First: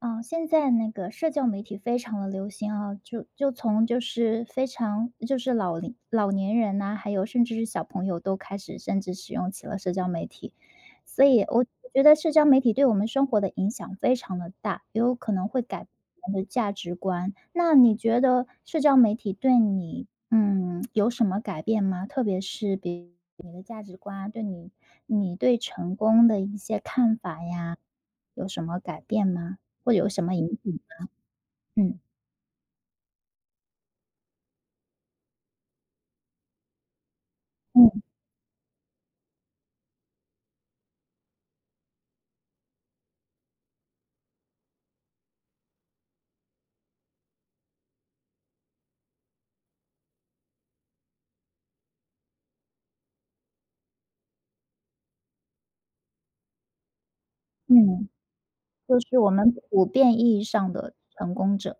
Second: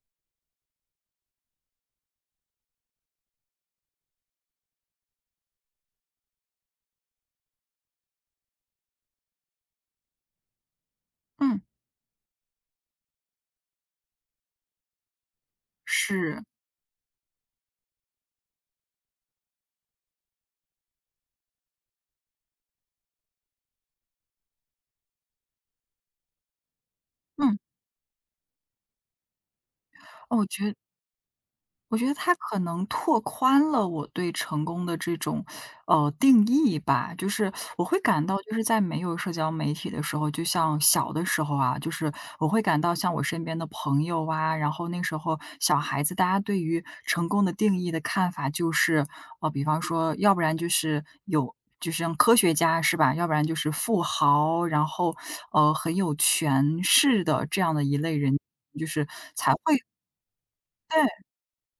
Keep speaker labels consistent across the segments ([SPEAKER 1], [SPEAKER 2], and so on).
[SPEAKER 1] 哦，现在那个社交媒体非常的流行啊，就就从就是非常就是老年人呐、还有甚至是小朋友都开始甚至使用起了社交媒体，所以
[SPEAKER 2] 嗯，
[SPEAKER 1] 我觉得社交媒体对我们生活的影响非常的大，也有可能会改变我们
[SPEAKER 2] 是，
[SPEAKER 1] 的价值观。那你觉得社交媒体对你有什么改变吗？特别是你对成功的一些看法
[SPEAKER 2] 嗯，
[SPEAKER 1] 呀，有什么改变吗？或者有什么
[SPEAKER 2] 哦，
[SPEAKER 1] 影响？
[SPEAKER 2] 我
[SPEAKER 1] 嗯。
[SPEAKER 2] 觉得它可能拓宽了我对成功的这种，定义吧。就是我
[SPEAKER 1] 嗯
[SPEAKER 2] 会感到就是在没有社交媒体的时候，就像小的时候啊，就是我会感到像我身边的朋友啊，然后那时候小孩子，大家对于成功的定义的看法就是，比方说，要不然就是就是像科学家是吧？要不然就是富豪，然后，很有权势的这样的一
[SPEAKER 1] 嗯，
[SPEAKER 2] 类人，就
[SPEAKER 1] 就
[SPEAKER 2] 是
[SPEAKER 1] 是我们
[SPEAKER 2] 才会
[SPEAKER 1] 普遍意义上的
[SPEAKER 2] 对。
[SPEAKER 1] 成功者。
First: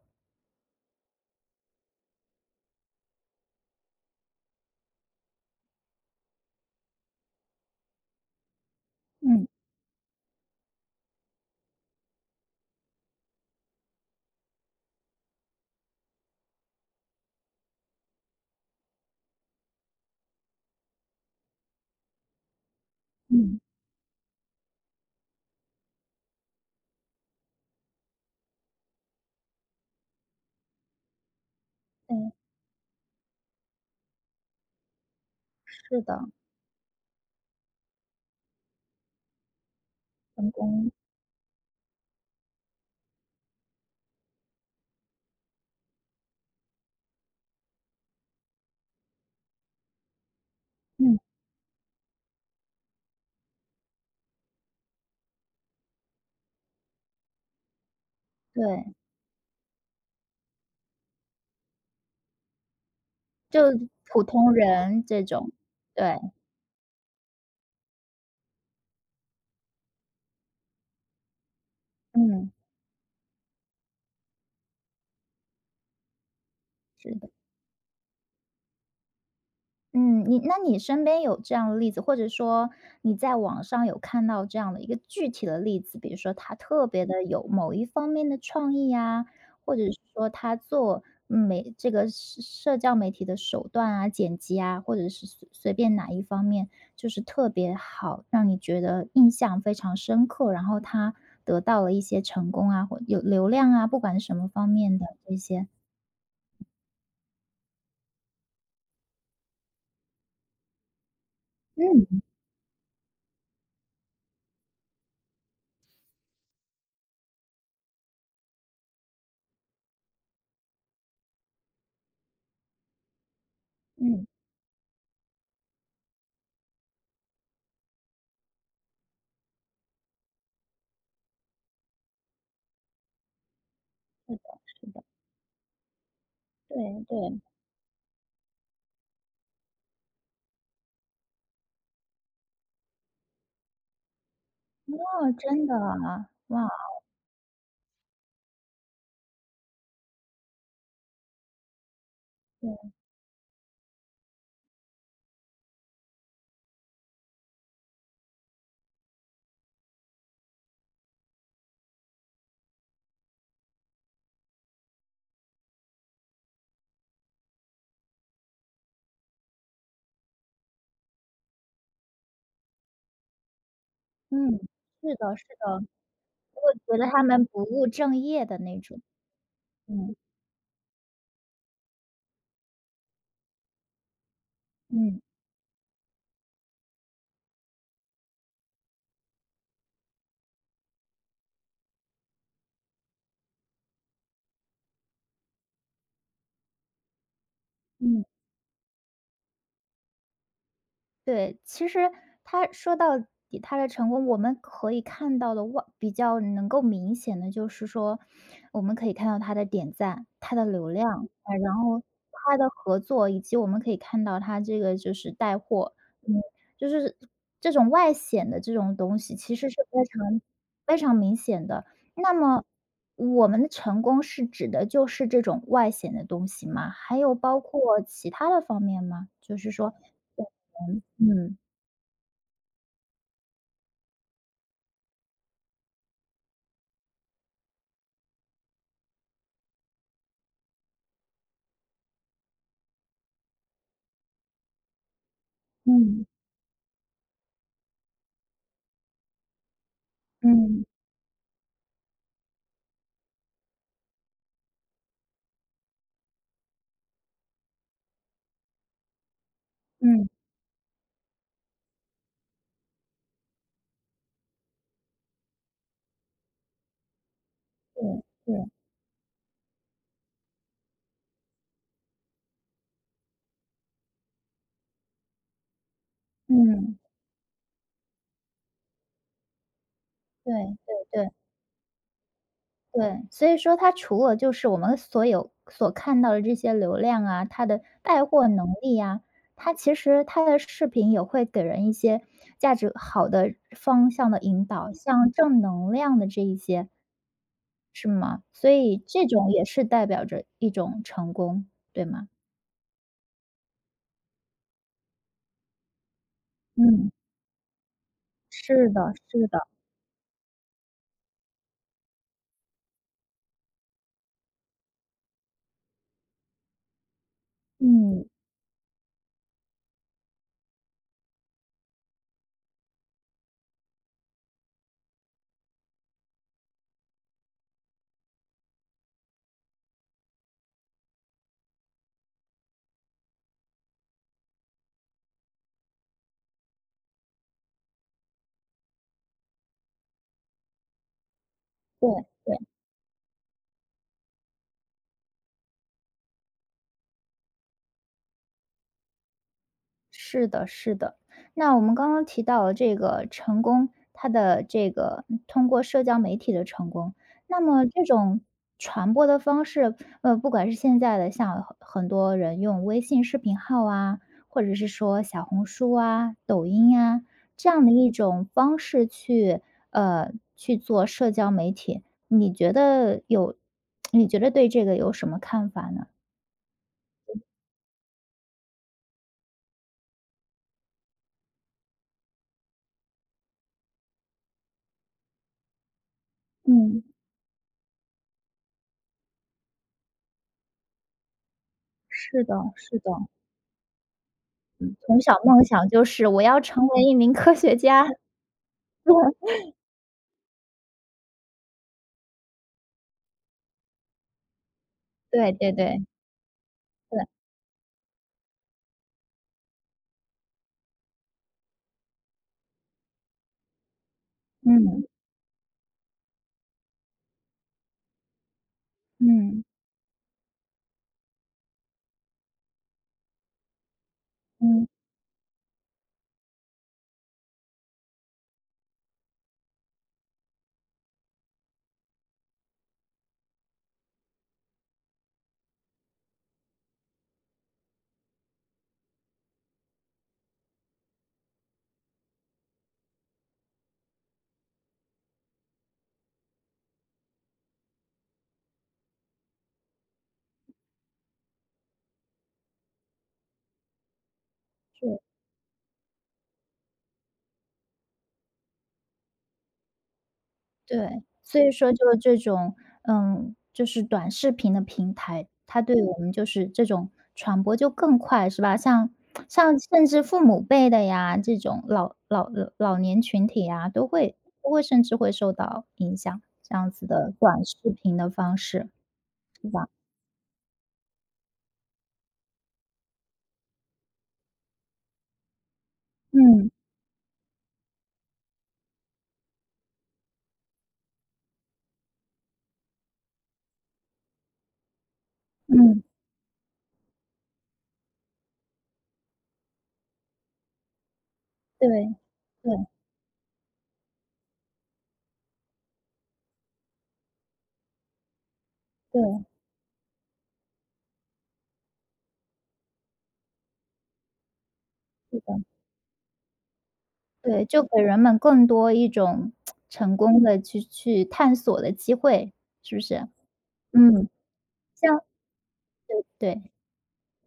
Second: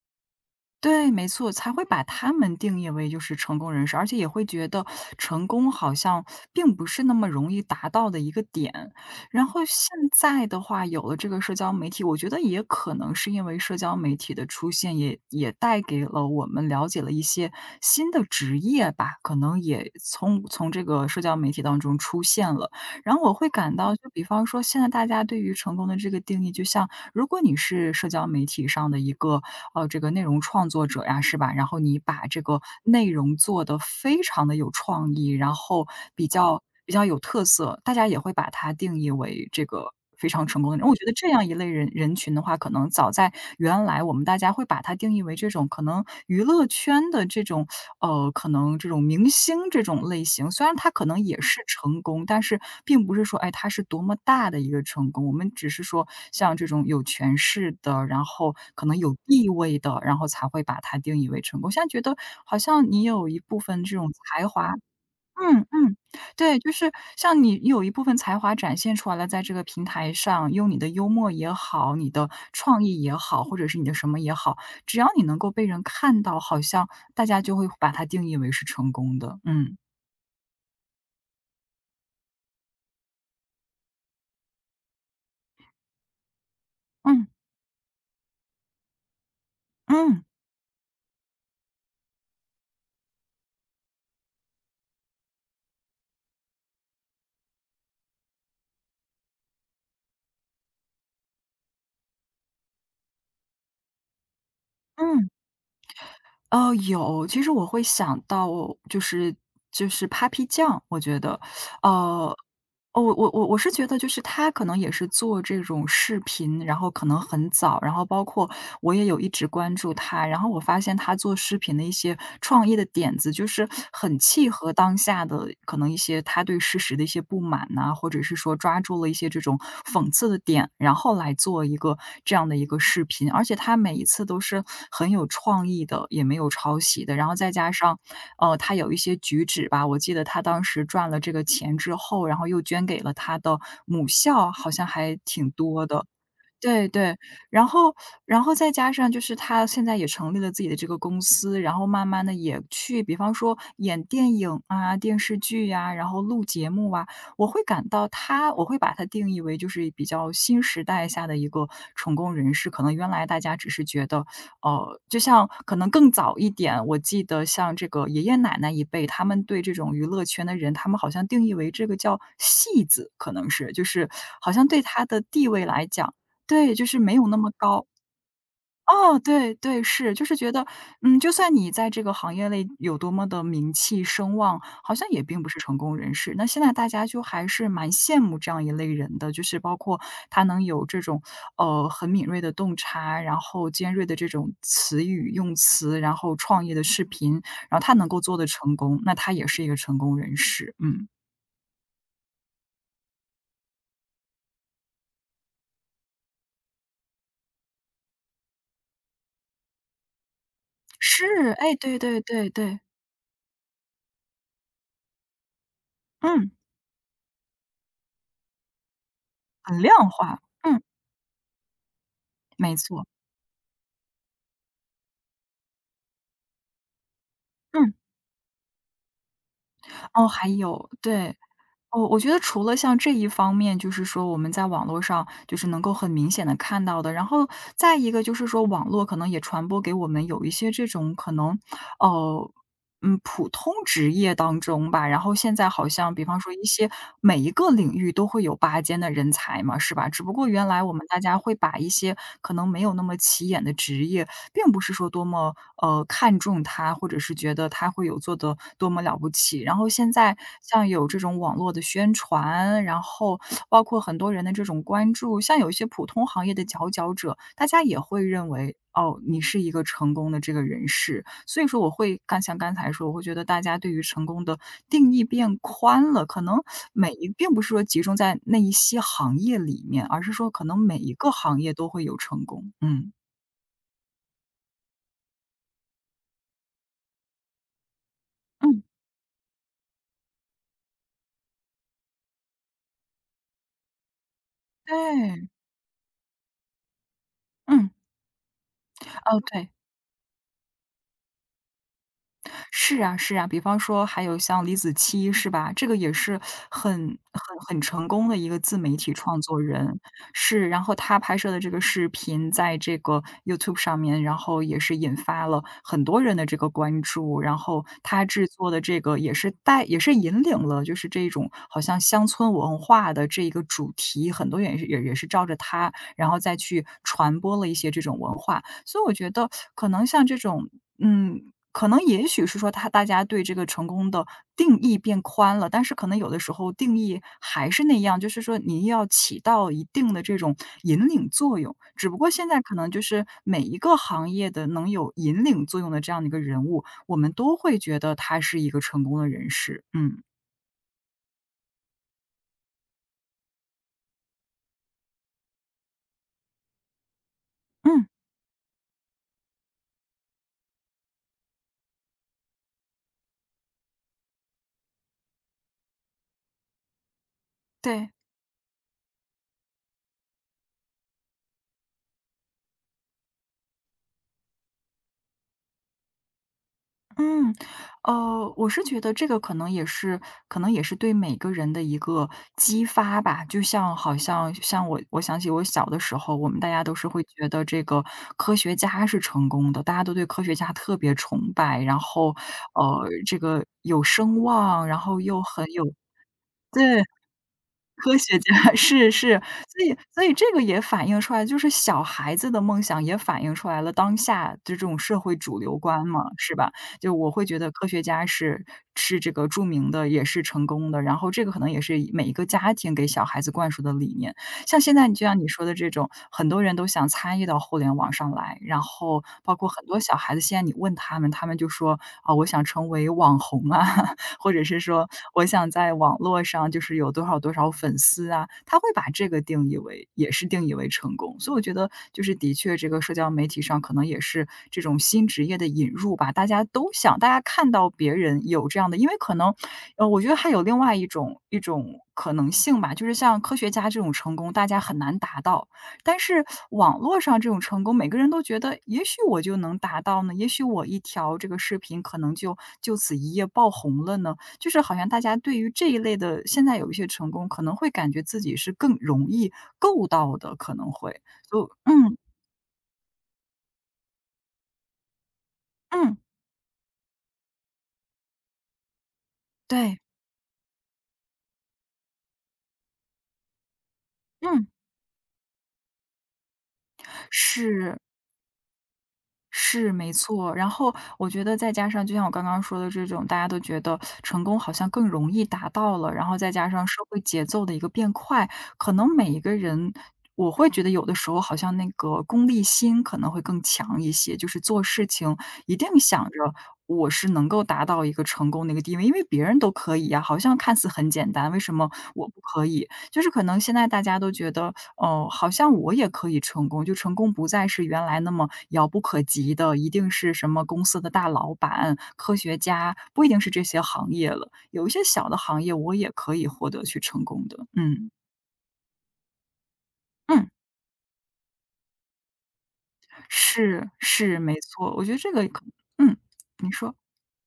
[SPEAKER 2] 对，没错，才会把他们定义为就是成功人士，而且也会觉得成功好像并不是那么容易达到的一个点。
[SPEAKER 1] 嗯
[SPEAKER 2] 然后现在的话，有了这个社交媒体，我觉得也可能是因为社交媒体的出现也带给了我们了解了一些新的职业吧，可能也从这个社交媒体当中出现了。然后我会
[SPEAKER 1] 嗯，
[SPEAKER 2] 感到，就比方说现在大家对于成功的这个定义，就像如果你是社交媒体上的一个这个内容创作者呀，是吧？然后你把
[SPEAKER 1] 对，
[SPEAKER 2] 这个内容做得非常的有创意，然后
[SPEAKER 1] 是的，
[SPEAKER 2] 比较有特色，大家也会把它定义为这个非常
[SPEAKER 1] 成
[SPEAKER 2] 成功的人。
[SPEAKER 1] 功，
[SPEAKER 2] 我觉得这样一类人群的话，可能原来我们大家会把它定义为这种可能娱乐圈的这种，可能这种明星这种类型。虽然他可
[SPEAKER 1] 嗯，
[SPEAKER 2] 能也是成功，但是并不是说，哎，他是多么大的一个成功。我们只是说像这种有权势的，然后可
[SPEAKER 1] 对，
[SPEAKER 2] 能有地位的，然后才会把它定义为成功。现在觉得好像你有一部
[SPEAKER 1] 就
[SPEAKER 2] 分这种
[SPEAKER 1] 普
[SPEAKER 2] 才
[SPEAKER 1] 通
[SPEAKER 2] 华，
[SPEAKER 1] 人这种，
[SPEAKER 2] 嗯嗯，
[SPEAKER 1] 对，
[SPEAKER 2] 对，就是像你有一部分才华展现出来了，在这个平台上，用你的幽默也好，你的
[SPEAKER 1] 嗯，
[SPEAKER 2] 创意也好，或者是你的什么也好，只要你能够被人看到，好像
[SPEAKER 1] 是
[SPEAKER 2] 大
[SPEAKER 1] 的。
[SPEAKER 2] 家就会把它定义为是成功的。嗯
[SPEAKER 1] 嗯，那你身边有这样的例子，或者说你在网上有看到这样的一个具体的例子，比如说他特别的
[SPEAKER 2] 嗯
[SPEAKER 1] 有某一方面的创意啊，或者是
[SPEAKER 2] 嗯
[SPEAKER 1] 说他这个社交媒体的手段啊、剪辑啊，或者是随便哪一方面，就是特别好，让你觉得印象非常深刻，然后他得到了一些成功啊，或有流量啊，不管是什么方面的
[SPEAKER 2] 嗯。
[SPEAKER 1] 这些，
[SPEAKER 2] 哦，有，其实我会想到就是就是 Papi 酱，我觉得，
[SPEAKER 1] 嗯
[SPEAKER 2] 呃，我是觉得就是他可能也是做这种视频，然后可能很早，然后包括我也有一直关注他，然后我发现他做视频的一些创意的点子，就是很
[SPEAKER 1] 嗯，
[SPEAKER 2] 契合当下的可能一些他对事实的一些不满呐、或者是说抓住了一些这种讽刺的点，然后来做一个这样的一个视频。而且他每一次
[SPEAKER 1] 是的，
[SPEAKER 2] 都是
[SPEAKER 1] 是的，
[SPEAKER 2] 很有创意的，也没有抄
[SPEAKER 1] 对
[SPEAKER 2] 袭的。然后
[SPEAKER 1] 对。
[SPEAKER 2] 再加上，他有一些举止吧，我记得他当时赚了这个钱之后，然后又捐给了他的母校，好像
[SPEAKER 1] 哦，
[SPEAKER 2] 还挺
[SPEAKER 1] 真的
[SPEAKER 2] 多的。
[SPEAKER 1] 啊，哇，
[SPEAKER 2] 对对，然后然后再加上就是他现在也成立了自己的这个公司，然后慢慢的也
[SPEAKER 1] 对，
[SPEAKER 2] 去比方说演电影啊、电视剧呀，然后录节目啊，我会感到我会把他定义为就是比较新时代下的一个成功人士。可能原来大家只是觉得，就像可能更早一点，我记得像这个爷爷奶奶一辈，他们对这种娱乐圈的人，他们好像定义为这个叫戏子，可能是，就是好
[SPEAKER 1] 嗯，
[SPEAKER 2] 像对他
[SPEAKER 1] 是
[SPEAKER 2] 的
[SPEAKER 1] 的是
[SPEAKER 2] 地位
[SPEAKER 1] 的，
[SPEAKER 2] 来讲，
[SPEAKER 1] 我
[SPEAKER 2] 对，就
[SPEAKER 1] 觉
[SPEAKER 2] 是
[SPEAKER 1] 得
[SPEAKER 2] 没
[SPEAKER 1] 他
[SPEAKER 2] 有那
[SPEAKER 1] 们
[SPEAKER 2] 么
[SPEAKER 1] 不务
[SPEAKER 2] 高。
[SPEAKER 1] 正业的那种，
[SPEAKER 2] 哦，对对，是，
[SPEAKER 1] 嗯，
[SPEAKER 2] 就是觉得，嗯，就算你在这个行业内有多么的名气声望，好像
[SPEAKER 1] 嗯，
[SPEAKER 2] 也并不是成功人士。那现在大家就还是蛮羡慕这样一类人的，就是包括他能有这种很敏锐的洞察，然后尖锐的这种词语用词，然后创业的视频，然后他能够
[SPEAKER 1] 嗯。
[SPEAKER 2] 做的成功，那他也是一个成功人士。嗯，
[SPEAKER 1] 对，其实他说到底，他的成功我们可以看到的外比较能够明显的就是说，我们可以看到他的点赞、他的流量，
[SPEAKER 2] 是，
[SPEAKER 1] 啊，然
[SPEAKER 2] 哎，对
[SPEAKER 1] 后
[SPEAKER 2] 对对
[SPEAKER 1] 他的
[SPEAKER 2] 对，
[SPEAKER 1] 合作，以及我们可以看到他这个就是带货，嗯，
[SPEAKER 2] 嗯，
[SPEAKER 1] 就是这种外显的这种东西，其实是
[SPEAKER 2] 很
[SPEAKER 1] 非
[SPEAKER 2] 量
[SPEAKER 1] 常
[SPEAKER 2] 化，嗯，
[SPEAKER 1] 非常明显的。那么
[SPEAKER 2] 没错，
[SPEAKER 1] 我们的成功是指的就是这种外显的东西吗？还有包
[SPEAKER 2] 嗯。
[SPEAKER 1] 括其他的方面吗？就是说。
[SPEAKER 2] 哦，还有，对。
[SPEAKER 1] 嗯，
[SPEAKER 2] 哦，我觉得除了像这一方面，就是说我们在网络上就是能够很明显的看到的，然后再一个就是说网络可能也传播给我们有一些这种可能，哦。嗯，普通职业当中吧，然后现在好像
[SPEAKER 1] 嗯，
[SPEAKER 2] 比方说一些每一个领域都会有拔尖的人才嘛，是吧？只不过原来
[SPEAKER 1] 嗯，
[SPEAKER 2] 我们大家会把一些可能没有那么起眼的职业，并不是说多么看重它，或者是觉得它会有做的多么了不起。然后现
[SPEAKER 1] 嗯，
[SPEAKER 2] 在像有这种网络的宣传，然后包括很多人的这种关注，像有一些普通行业的佼佼者，大家也
[SPEAKER 1] 对，
[SPEAKER 2] 会认
[SPEAKER 1] 对，
[SPEAKER 2] 为哦，你是一个成功的这个人士。所以说我会像刚才说，我会觉得大家对于成功的定义变宽了，可能
[SPEAKER 1] 嗯，
[SPEAKER 2] 并不是说集中在那一些行业里面，而是说
[SPEAKER 1] 对，
[SPEAKER 2] 可能每一
[SPEAKER 1] 对，对，
[SPEAKER 2] 个行业都会有成功。嗯，
[SPEAKER 1] 对。所以说它除了就是我们所有所看到的这些流量啊，它的带货能
[SPEAKER 2] 嗯，
[SPEAKER 1] 力呀，它其实它的视频也会给人一些价值好的方向的引导，像
[SPEAKER 2] 对，
[SPEAKER 1] 正能量的这一些，
[SPEAKER 2] 嗯，
[SPEAKER 1] 是吗？所以这
[SPEAKER 2] 哦，
[SPEAKER 1] 种也
[SPEAKER 2] 对。
[SPEAKER 1] 是代表着一种成功，对吗？
[SPEAKER 2] 是啊是啊，比方说还有像李子柒是吧？这个也是很
[SPEAKER 1] 嗯，
[SPEAKER 2] 很很成功的一个自
[SPEAKER 1] 是
[SPEAKER 2] 媒
[SPEAKER 1] 的，
[SPEAKER 2] 体创
[SPEAKER 1] 是的，
[SPEAKER 2] 作人，是。然后他拍摄的这个视频在这个 YouTube 上面，然后也是引发了很多人的这个关注。然后
[SPEAKER 1] 嗯，
[SPEAKER 2] 他制作的这个也是也是引领了就是这种好像乡村文化的这一个主题，很多人也是照着他，然后再去传播了一些这种文化。所以我觉得可能像这种嗯，可能也许是说大家对这个成功的定义变宽了，但是可能有的时候定义还是那样，就是说你要起到一定的这种引领作用。
[SPEAKER 1] 对，
[SPEAKER 2] 只不过现
[SPEAKER 1] 对。
[SPEAKER 2] 在可能就是每一个行业的能有引领作用的这样的一个人物，我们都会觉得他是一个成功的人士。嗯
[SPEAKER 1] 是的，是的。那我们刚刚提到了这个成功，它的这个通过社交媒体的成功，那么这
[SPEAKER 2] 嗯，
[SPEAKER 1] 种传播的方式，呃，不管是现在的像很多人用微信视频号啊，或者是说小红书啊、抖音呀，这样的一
[SPEAKER 2] 对。
[SPEAKER 1] 种方式去，呃，去做社交媒体，你觉得有 你觉得对这个有什么看法呢？
[SPEAKER 2] 嗯，我是觉得这个可能也是，可能也是对每个人的一个激发吧。就像好像像我，我想起我小的时候，我们大家都
[SPEAKER 1] 嗯，
[SPEAKER 2] 是会觉得这个科学家是成功的，大家都对科学家特别崇拜，然后
[SPEAKER 1] 是的，是的。
[SPEAKER 2] 这个有声望，然
[SPEAKER 1] 从
[SPEAKER 2] 后
[SPEAKER 1] 小
[SPEAKER 2] 又
[SPEAKER 1] 梦
[SPEAKER 2] 很有，
[SPEAKER 1] 想就是我要成为
[SPEAKER 2] 对，
[SPEAKER 1] 一名科学家，
[SPEAKER 2] 科学家，是是，所以这个也反映出来，就是小孩子的梦想也反映出来了当下这种社会
[SPEAKER 1] 对
[SPEAKER 2] 主
[SPEAKER 1] 对
[SPEAKER 2] 流
[SPEAKER 1] 对，
[SPEAKER 2] 观嘛，是吧？就
[SPEAKER 1] 对，
[SPEAKER 2] 我会觉得科学家是这个著名的，也是成功的，然后这个可能也是每一个家庭给小孩子灌输的理念。像现
[SPEAKER 1] 嗯，
[SPEAKER 2] 在就像你说的这种，很多人都想参与到互联网上来，然后包
[SPEAKER 1] 嗯，
[SPEAKER 2] 括很多小孩子，现在你问他们，他们就说：“啊，我想成为网红啊。”或者是
[SPEAKER 1] 嗯，
[SPEAKER 2] 说我想在网络上就是有多少多少粉丝啊，他会把这个定义为定义为成功。所以我觉得就是的确这个社交媒体上可能也是这种新职业的引入吧，大家都想，大家看到别人有这样的，因为可能，我觉得还有另外一种可能性吧，就是像科学家这种成功，大家很难达到。但是网络上这种成功，每个人都觉得也许我就能达到呢，也许我一条这个视频可能就此一夜爆红了呢。就是好像
[SPEAKER 1] 是，
[SPEAKER 2] 大家对于这一类的现在有一些成功，可能会感觉自己是更容易够到的，可能会，
[SPEAKER 1] 对。所
[SPEAKER 2] 就
[SPEAKER 1] 以说就是
[SPEAKER 2] 嗯
[SPEAKER 1] 这种，嗯，就是短视频的平台，它对我
[SPEAKER 2] 嗯，
[SPEAKER 1] 们就是这种传播就更快是吧？像
[SPEAKER 2] 对，
[SPEAKER 1] 甚至父母辈的呀，这种老年群体呀，都会
[SPEAKER 2] 嗯，
[SPEAKER 1] 都会甚至会受到影响，这样子的短视
[SPEAKER 2] 是。
[SPEAKER 1] 频的方式，是吧？
[SPEAKER 2] 是，没错。然后我觉得再加上就像我刚刚说的这种，大家都觉得成功好像更容易达到了，然后再加
[SPEAKER 1] 嗯，
[SPEAKER 2] 上社会节奏的一个变快，可能每一个人我会觉得有的时候好像那个功利心可能会更强一些，就是做事情一定
[SPEAKER 1] 嗯，
[SPEAKER 2] 想着我是能够达到一个成功的一个地位，因为别人都可以呀，好像看似很简单，为什
[SPEAKER 1] 对，
[SPEAKER 2] 么我不可
[SPEAKER 1] 对，
[SPEAKER 2] 以？就是可能现在大家都觉得哦，好像我也可以成功，就成功不再是原来那么遥不可
[SPEAKER 1] 对，
[SPEAKER 2] 及的，一定是什么公司的大老板、科学家，不一定是这些行业了。有一些小的
[SPEAKER 1] 是的。
[SPEAKER 2] 行业，我也可以获得去成功的。
[SPEAKER 1] 对，就给
[SPEAKER 2] 嗯
[SPEAKER 1] 人们更多一种成功
[SPEAKER 2] 嗯，
[SPEAKER 1] 的去探索的机会，是不是？
[SPEAKER 2] 是
[SPEAKER 1] 嗯，
[SPEAKER 2] 是，没错，我觉得
[SPEAKER 1] 像
[SPEAKER 2] 这个嗯，
[SPEAKER 1] 对。
[SPEAKER 2] 你说，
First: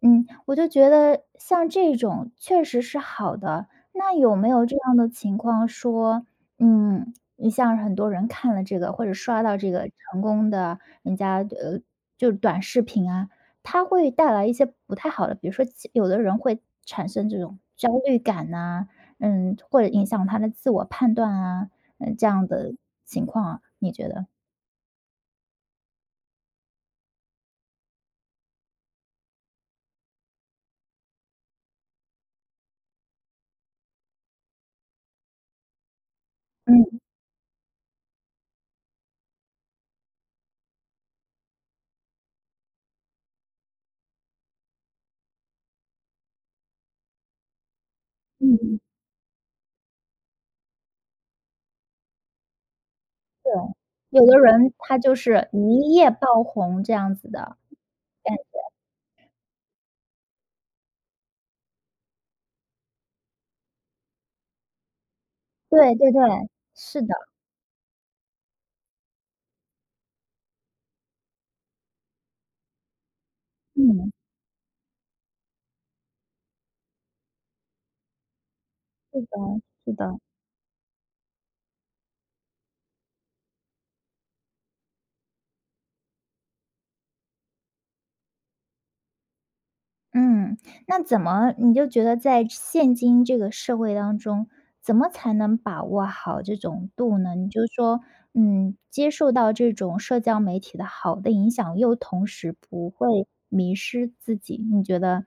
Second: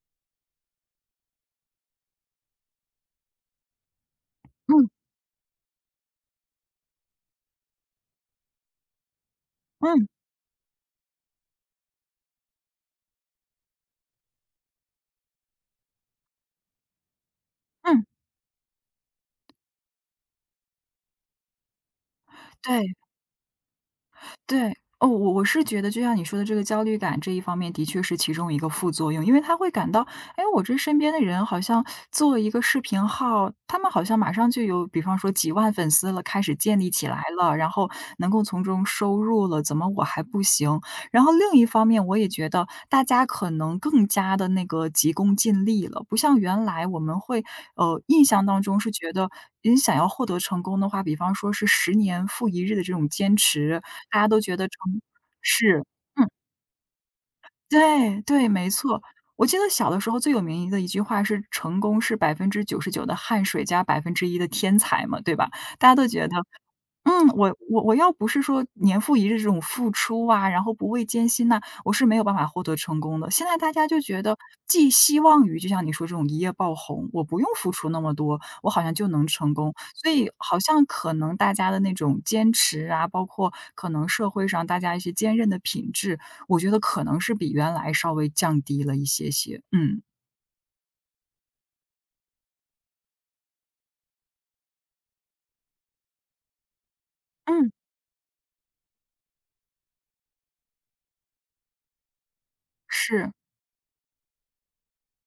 [SPEAKER 1] 嗯，我就觉得像这种确实是好的。那有没有这
[SPEAKER 2] 嗯
[SPEAKER 1] 样的情况说，嗯，你像很多人看了这个或者刷到这个
[SPEAKER 2] 嗯
[SPEAKER 1] 成功的人家呃，就是短视频啊，他会带来一些不太好的，比如说其有的人会产生这种焦
[SPEAKER 2] 嗯，
[SPEAKER 1] 虑感呐，嗯，或者影响他的自我判断啊，嗯，这样的
[SPEAKER 2] 对。
[SPEAKER 1] 情况啊，你觉得？
[SPEAKER 2] 对，哦，我是觉得就像你说的这个焦虑感这一方面的确是其中一个副作用，因为他会感到，哎，我这身边的人好像做一个视频号，他们好像马上就有，比方说几万粉丝了，开始建
[SPEAKER 1] 嗯
[SPEAKER 2] 立起来了，然后能够从中收入了，怎么我还不行？然后另一方面，我也觉得大家可能更加的那个急功近利了，不像原来我们会，印象当
[SPEAKER 1] 嗯，
[SPEAKER 2] 中是觉得。你想要获得成功的话，比方说是十年复一日的这种坚
[SPEAKER 1] 对，
[SPEAKER 2] 持，大
[SPEAKER 1] 有
[SPEAKER 2] 家
[SPEAKER 1] 的
[SPEAKER 2] 都觉得
[SPEAKER 1] 人他就是
[SPEAKER 2] 是，
[SPEAKER 1] 一夜
[SPEAKER 2] 嗯，
[SPEAKER 1] 爆红这样子的。
[SPEAKER 2] 对对，没错。我记得小的时候最有名的一句话是"成功是百分之九十九的汗水加1%的天才"嘛，对吧？大
[SPEAKER 1] 对
[SPEAKER 2] 家都
[SPEAKER 1] 对对，
[SPEAKER 2] 觉得
[SPEAKER 1] 是的，
[SPEAKER 2] 嗯，我要不是说年复一日这种付出啊，然后不畏艰辛呐，我是没有办法获得成功的。现在大家就
[SPEAKER 1] 嗯，
[SPEAKER 2] 觉得寄希望于就像你说这种一夜爆红，我不用付出那么多，我好像就
[SPEAKER 1] 是
[SPEAKER 2] 能
[SPEAKER 1] 的
[SPEAKER 2] 成功。
[SPEAKER 1] 是
[SPEAKER 2] 所
[SPEAKER 1] 的，
[SPEAKER 2] 以好像可能大家的那种坚持啊，包括可能社会上大家一些坚韧的品质，我觉得可能是比原来稍微降低了一些些。嗯，
[SPEAKER 1] 嗯。那怎么你就觉得在现今这个社会当中，怎么才能把握好这种度呢？你就
[SPEAKER 2] 嗯，
[SPEAKER 1] 说，嗯，接受到这种社交媒体的好的影响，又同时不会
[SPEAKER 2] 是，
[SPEAKER 1] 迷失自己，你觉得，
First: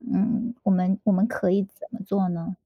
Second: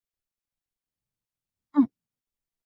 [SPEAKER 1] 嗯，我们可以怎
[SPEAKER 2] 嗯。
[SPEAKER 1] 么做呢？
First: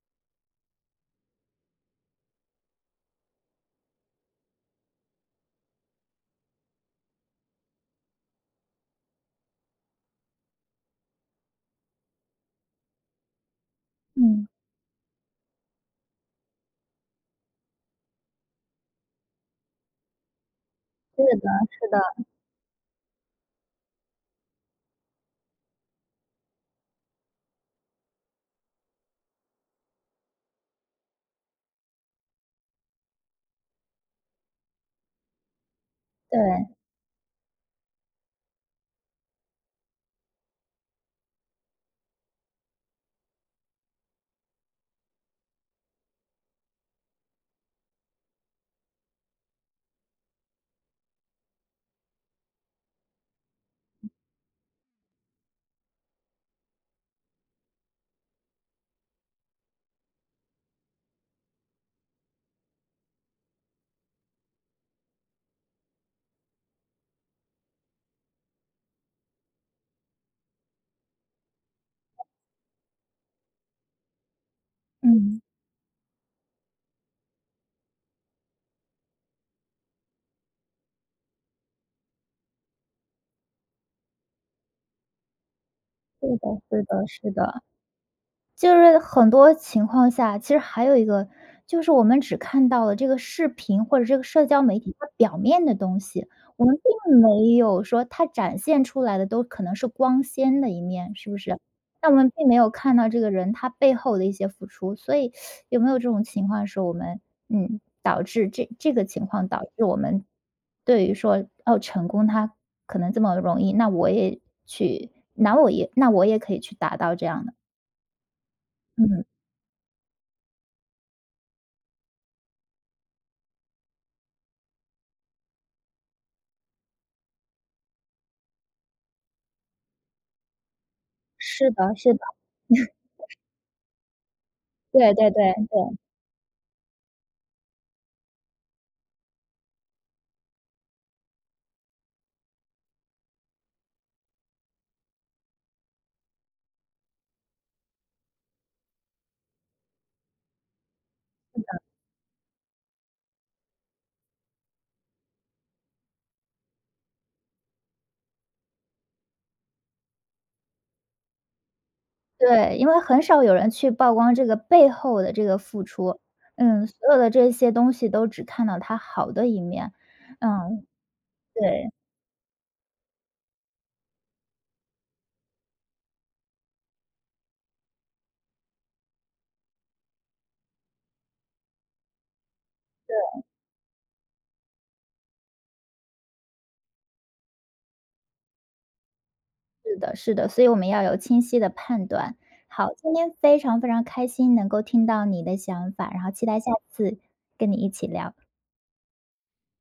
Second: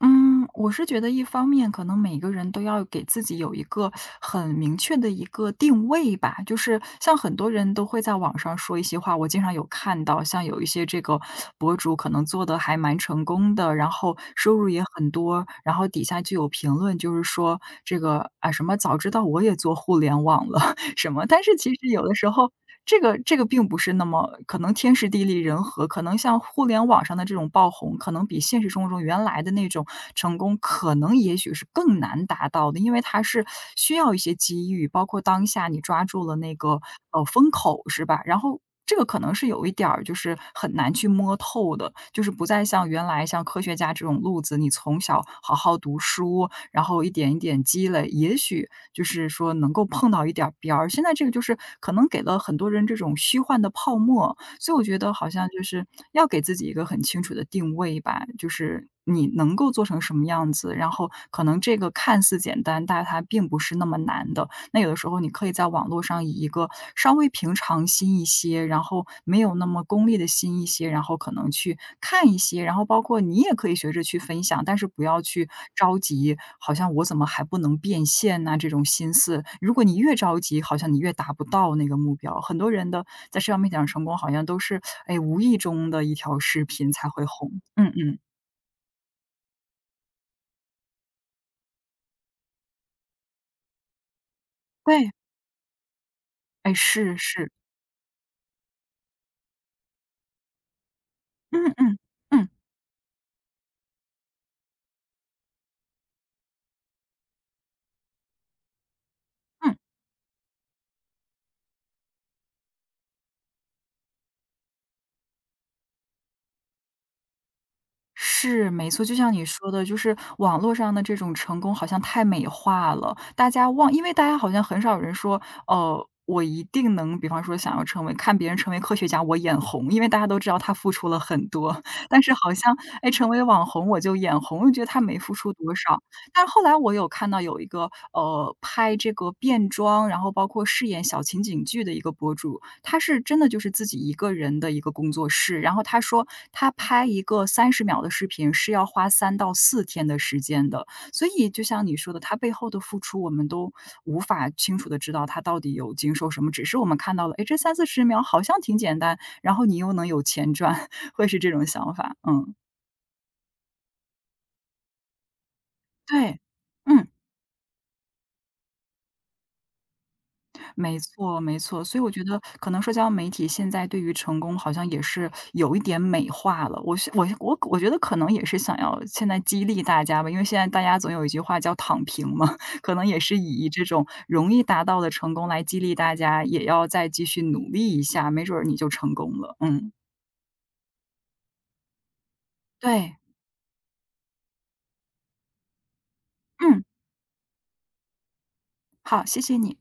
[SPEAKER 2] 嗯，我是觉得一方面可能每个人都要给自己有一个很明确的一个定位吧，就是像很多人都会在网上说一些话，我经常有看到，像有一些这个博主可能做的还蛮成功的，然后
[SPEAKER 1] 嗯，
[SPEAKER 2] 收入也很多，然后底下就有评论，就是说这个啊什么早知道我也做互联网了，什
[SPEAKER 1] 对
[SPEAKER 2] 么。但
[SPEAKER 1] 的，
[SPEAKER 2] 是其实有的时候，这个并不是那么可能天时地利人和，可能像互联网上的这种爆红，可能比现实生活中原来的那种成功，可能也许是更难达到的，因为它是需要一些机遇，包括当下你抓住了那
[SPEAKER 1] 对，
[SPEAKER 2] 个风口，是吧？然后。这个可能是有一点儿，就是很难去摸透的，就是不再像原来像科学家这种路子，你从小好好读书，然后一点一点积累，也许就是说能够碰到一点儿边儿。现在这个就是可能给了很多人这种虚幻的泡沫，所以我觉得好像就是要给自己一个很清楚的定位吧，就是你能够做成什么样子，然后可能这个看似简单，但它并不是那么难的。那有的时候你可以在网络上以一个稍微平常心一些，然后没有那么功利的心一些，然后可能去看一些，然后包括你也可以学着去分享，但是不要
[SPEAKER 1] 嗯，
[SPEAKER 2] 去着急，好像我怎么还不能变现呐、这种心思。如果你越着急，好像你越达不到那个目标。很多人的在社交媒体上成功，好像都是哎无意中的一
[SPEAKER 1] 是
[SPEAKER 2] 条
[SPEAKER 1] 的
[SPEAKER 2] 视
[SPEAKER 1] 是
[SPEAKER 2] 频
[SPEAKER 1] 的，
[SPEAKER 2] 才会
[SPEAKER 1] 是
[SPEAKER 2] 红。
[SPEAKER 1] 的。
[SPEAKER 2] 嗯嗯，
[SPEAKER 1] 就是很多情况下，其实还有一个，就是我们只看到了这个视频或者这个社交媒体它
[SPEAKER 2] 对，
[SPEAKER 1] 表面的东西，我
[SPEAKER 2] 哎
[SPEAKER 1] 们
[SPEAKER 2] 是
[SPEAKER 1] 并
[SPEAKER 2] 是，
[SPEAKER 1] 没有说它展现出来的都可能是光鲜的一面，是不是？
[SPEAKER 2] 嗯嗯
[SPEAKER 1] 那我们并
[SPEAKER 2] 嗯
[SPEAKER 1] 没有看到这个人他背后的一些付出，所以有没有这种情况是我们，嗯，导致这个情况导
[SPEAKER 2] 嗯。
[SPEAKER 1] 致我们对于说，哦，成功它可能这么容易，那我也可以去达到这样的，
[SPEAKER 2] 是，没错，就
[SPEAKER 1] 嗯。
[SPEAKER 2] 像你说的，就是网络上的这种成功好像太美化了，大家忘因为大家好像很少有人说，我一定能，比方说想要成为看别人成为科学家，我眼红，因为大家都知道他付出了很
[SPEAKER 1] 是
[SPEAKER 2] 多，
[SPEAKER 1] 的 是的，
[SPEAKER 2] 但是好像，哎，成为网红我就眼红，我就觉得他
[SPEAKER 1] 对
[SPEAKER 2] 没
[SPEAKER 1] 对
[SPEAKER 2] 付
[SPEAKER 1] 对
[SPEAKER 2] 出多
[SPEAKER 1] 对
[SPEAKER 2] 少。但是后来我有看到有一个，拍这个变装，然后包括饰演小情景剧的一个博主，他是真的就是自己一个人的一个工作室，然后他说他拍一个30秒的视频是要花3到4天的时间的。所以就像你说的，他背后的付出我们都无法清楚的知道他到底有经受什么，只是我们看到了，哎，这三四十秒好像挺简单，然后你又能有钱赚，会是这种想法，嗯，
[SPEAKER 1] 对，因为很少有人去曝光这个背后的这个付出，
[SPEAKER 2] 对，
[SPEAKER 1] 嗯，
[SPEAKER 2] 嗯。
[SPEAKER 1] 所有的这些东西都只看到它好的一面，嗯，
[SPEAKER 2] 没错，没错。
[SPEAKER 1] 对，
[SPEAKER 2] 所以我觉得可能社交媒体现在对于成功好像也是有一点美化了。我是我我我觉得可能也是想要现在激励大家吧，因为现在大家总有一句话叫"躺平"嘛，可能也是以这种容易达到的成功来激励大家，也要再继续努力一下，没准儿你就成功了。嗯，
[SPEAKER 1] 是的是的，所以我们要有清晰的判断。好，今
[SPEAKER 2] 对，
[SPEAKER 1] 天非常非常开心能够听到你的想法，然后期待下
[SPEAKER 2] 嗯，
[SPEAKER 1] 次跟你一起聊。
[SPEAKER 2] 好，谢谢你。